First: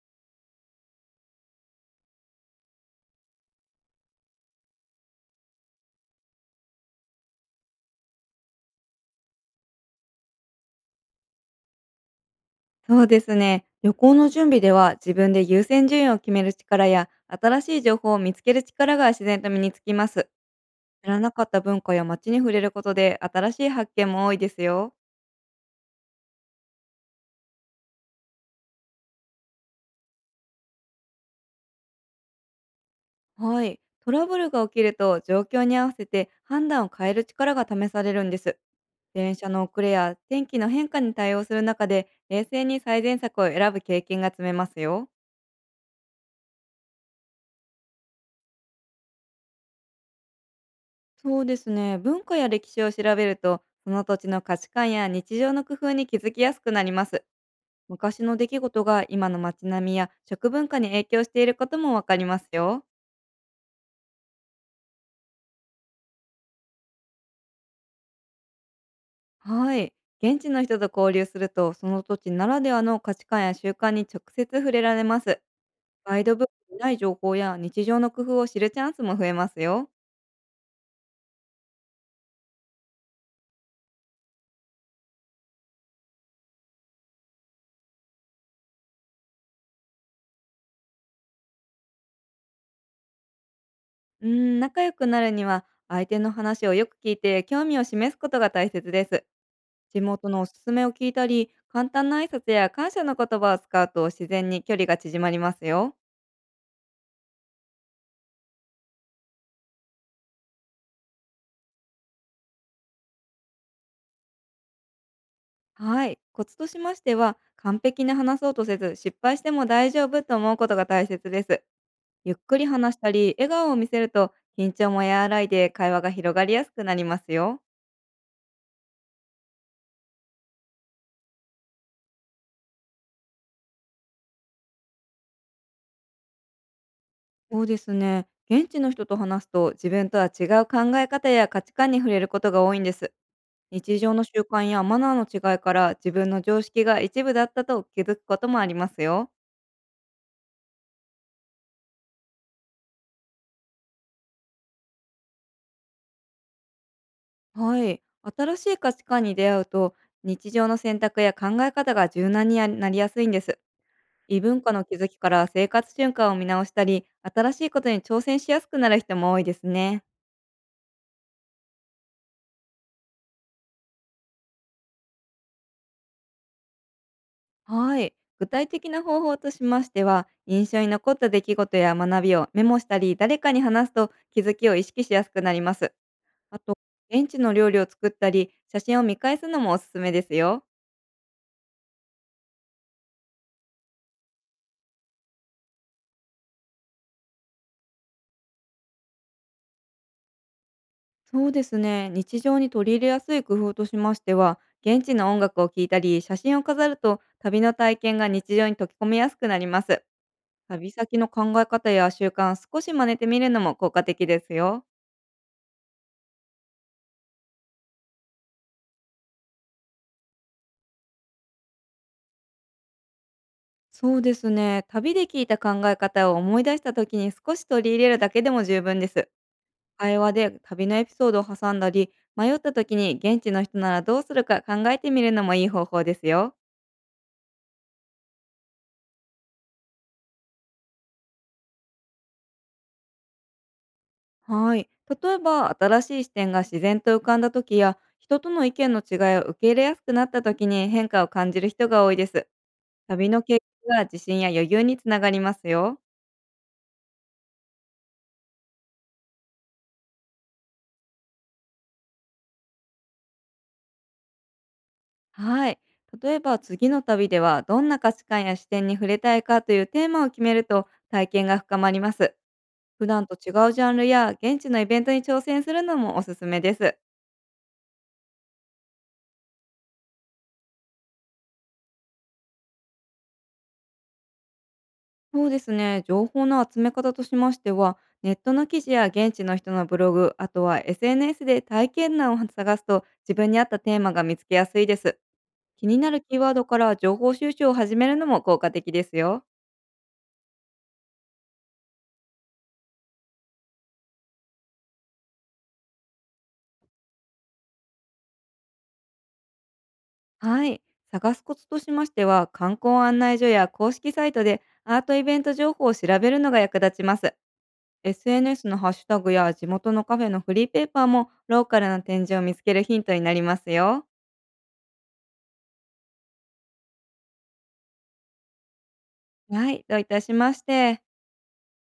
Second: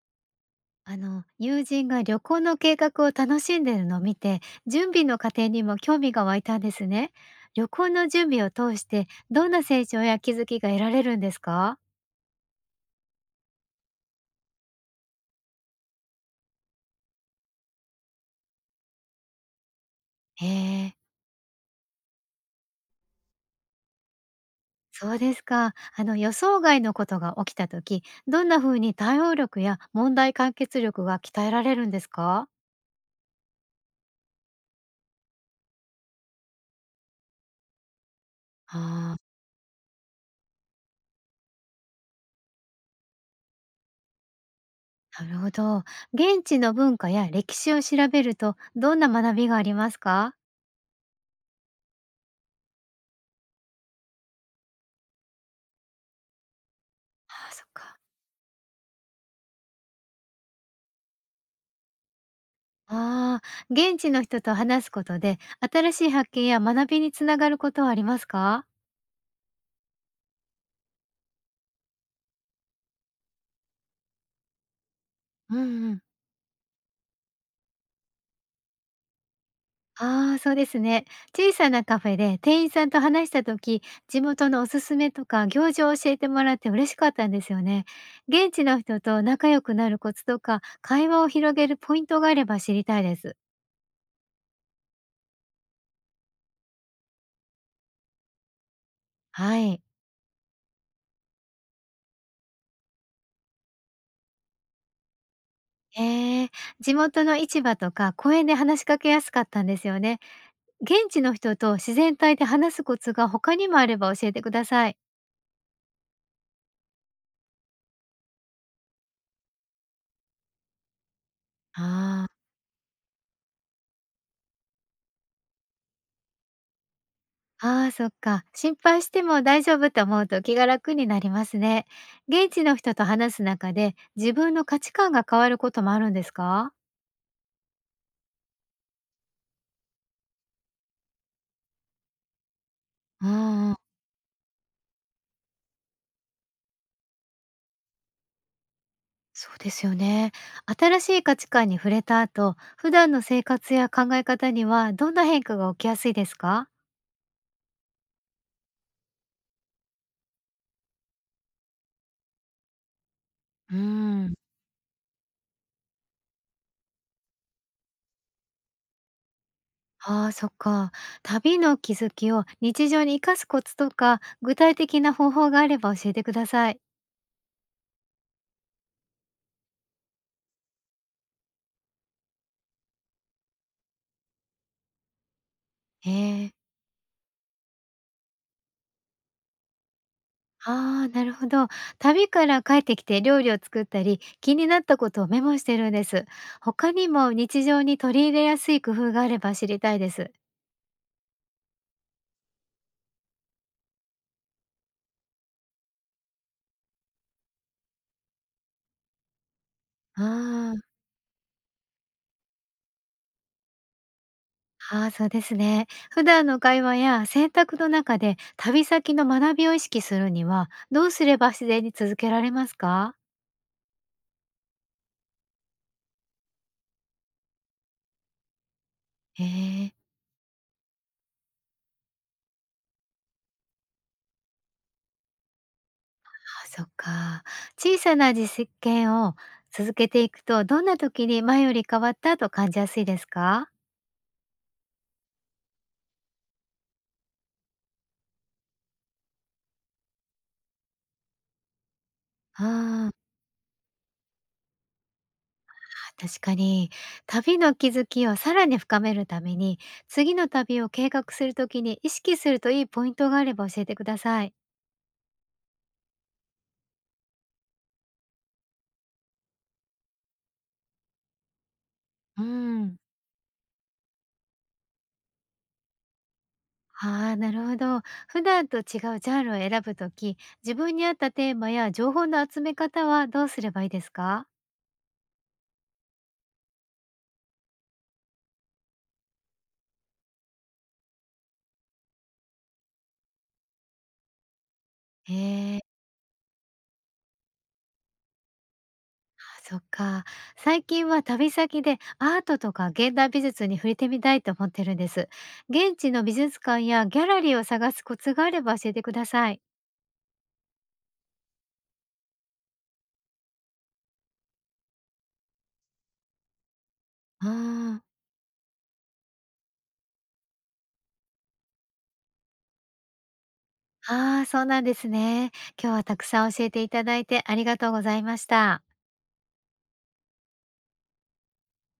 あの友人が旅行の計画を楽しんでいるのを見て、準備の過程にも興味が湧いたんですね。旅行の準備を通してどんな成長や気づきが得られるんですか？そうですね。旅行の準備では自分で優先順位を決める力や新しい情報を見つける力が自然と身につきます。へえ。知らなかった文化や街に触れることで新しい発見も多いですよ。そうですか。予想外のことが起きた時、どんな風に対応力や問題解決力が鍛えられるんですか？はい。トラブルが起きると状況に合わせて判断を変える力が試されるんです。ああー。電車の遅れや天気の変化に対応する中で冷静に最善策を選ぶ経験が積めますよ。なるほど。現地の文化や歴史を調べるとどんな学びがありますか？そうですね、文化や歴史を調べると、その土地の価値観や日常の工夫に気づきやすくなります。あー、そっか。昔の出来事が今の街並みや食文化に影響していることもわかりますよ。ああ、現地の人と話すことで、新しい発見や学びにつながることはありますか？はい。現地の人と交流すると、その土地ならではの価値観や習慣に直接触れられます。うんうん。ガイドブックにない情報や日常の工夫を知るチャンスも増えますよ。ああ、そうですね。小さなカフェで店員さんと話した時、地元のおすすめとか行事を教えてもらって嬉しかったんですよね。現地の人と仲良くなるコツとか、会話を広げるポイントがあれば知りたいです。うん、仲良くなるには、相手の話をよく聞いて興味を示すことが大切です。はい。地元のおすすめを聞いたり、簡単な挨拶や感謝の言葉を使うと自然に距離が縮まりますよ。へえー。地元の市場とか公園で話しかけやすかったんですよね。現地の人と自然体で話すコツが他にもあれば教えてください。はい。コツとしましては、完璧に話そうとせず、失敗しても大丈夫と思うことが大切です。あゆっあ、くり話したり、笑顔を見せると、緊張も和らいで会話が広がりやすくなりますよ。ああ、そっか。心配しても大丈夫と思うと気が楽になりますね。現地の人と話す中で、自分の価値観が変わることもあるんですか？そうですね。現地の人と話すと、自分とは違う考え方や価値観に触れることが多いんです。うんうん、日常の習慣やマナーの違いから、自分の常識が一部だったと気づくこともありますよ。そうですよね。新しい価値観に触れた後、普段の生活や考え方にはどんな変化が起きやすいですか？はい。新しい価値観に出会うと、日常の選択や考え方が柔軟になりやすいんです。うーん。異文化の気づきから生活習慣を見直したり、新しいことに挑戦しやすくなる人も多いですね。ああ、そっか。旅の気づきを日常に生かすコツとか、具体的な方法があれば教えてください。はい。具体的な方法としましては、印象に残った出来事や学びをメモしたり、誰かに話すと気づきを意識しやすくなります。へえ。あと、現地の料理を作ったり、写真を見返すのもおすすめですよ。ああ、なるほど。旅から帰ってきて料理を作ったり、気になったことをメモしてるんです。他にも日常に取り入れやすい工夫があれば知りたいです。そうですね。日常に取り入れやすい工夫としましては、現地の音楽を聴いたり、写真を飾ると旅の体験が日常に溶け込みやすくなります。あ旅先の考え方や習慣、少し真似てみるのも効果的ですよ。あ、ああ、そうですね。普段の会話や選択の中で旅先の学びを意識するには、どうすれば自然に続けられますか？そうですね。旅で聞いた考え方を思い出した時に少し取り入れるだけでも十分です。ええ、会話で旅のエピソードを挟んだり、迷った時に現地の人ならどうするか考えてみるのもいい方法ですよ。あ、そっか。小さな実験を続けていくと、どんな時に前より変わったと感じやすいですか？はい。例えば、新しい視点が自然と浮かんだ時や、人との意見の違いを受け入れやすくなった時に変化を感じる人が多いです。ああ。旅の経験が自信や余裕につながりますよ。確かに、旅の気づきをさらに深めるために、次の旅を計画するときに意識するといいポイントがあれば教えてください。はい。例えば次の旅では、どんな価値観や視点に触れたいかというテーマを決めると体験が深まります。うん。普段と違うジャンルや現地のイベントに挑戦するのもおすすめです。ああ、なるほど。普段と違うジャンルを選ぶとき、自分に合ったテーマや情報の集め方はどうすればいいですか？そうですね。情報の集め方としましては、ネットの記事や現地の人のブログ、あとは SNS で体験談を探すと自分に合ったテーマが見つけやすいです。ええー、気にあ、なるキーワードから情報収集を始めるのも効果的ですよ。そっか。最近は旅先でアートとか現代美術に触れてみたいと思ってるんです。現地の美術館やギャラリーを探すコツがあれば教えてください。はい。探すコツとしましては、観光案内所や公式サイトでアートイベント情報を調べるのが役立ちます。うん。 SNS のハッシュタグや地元のカフェのフリーペーパーもローカルな展示を見つけるヒントになりますよ。ああ、そうなんですね。今日はたくさん教えていただいてありがとうございました。はい、どういたしまして。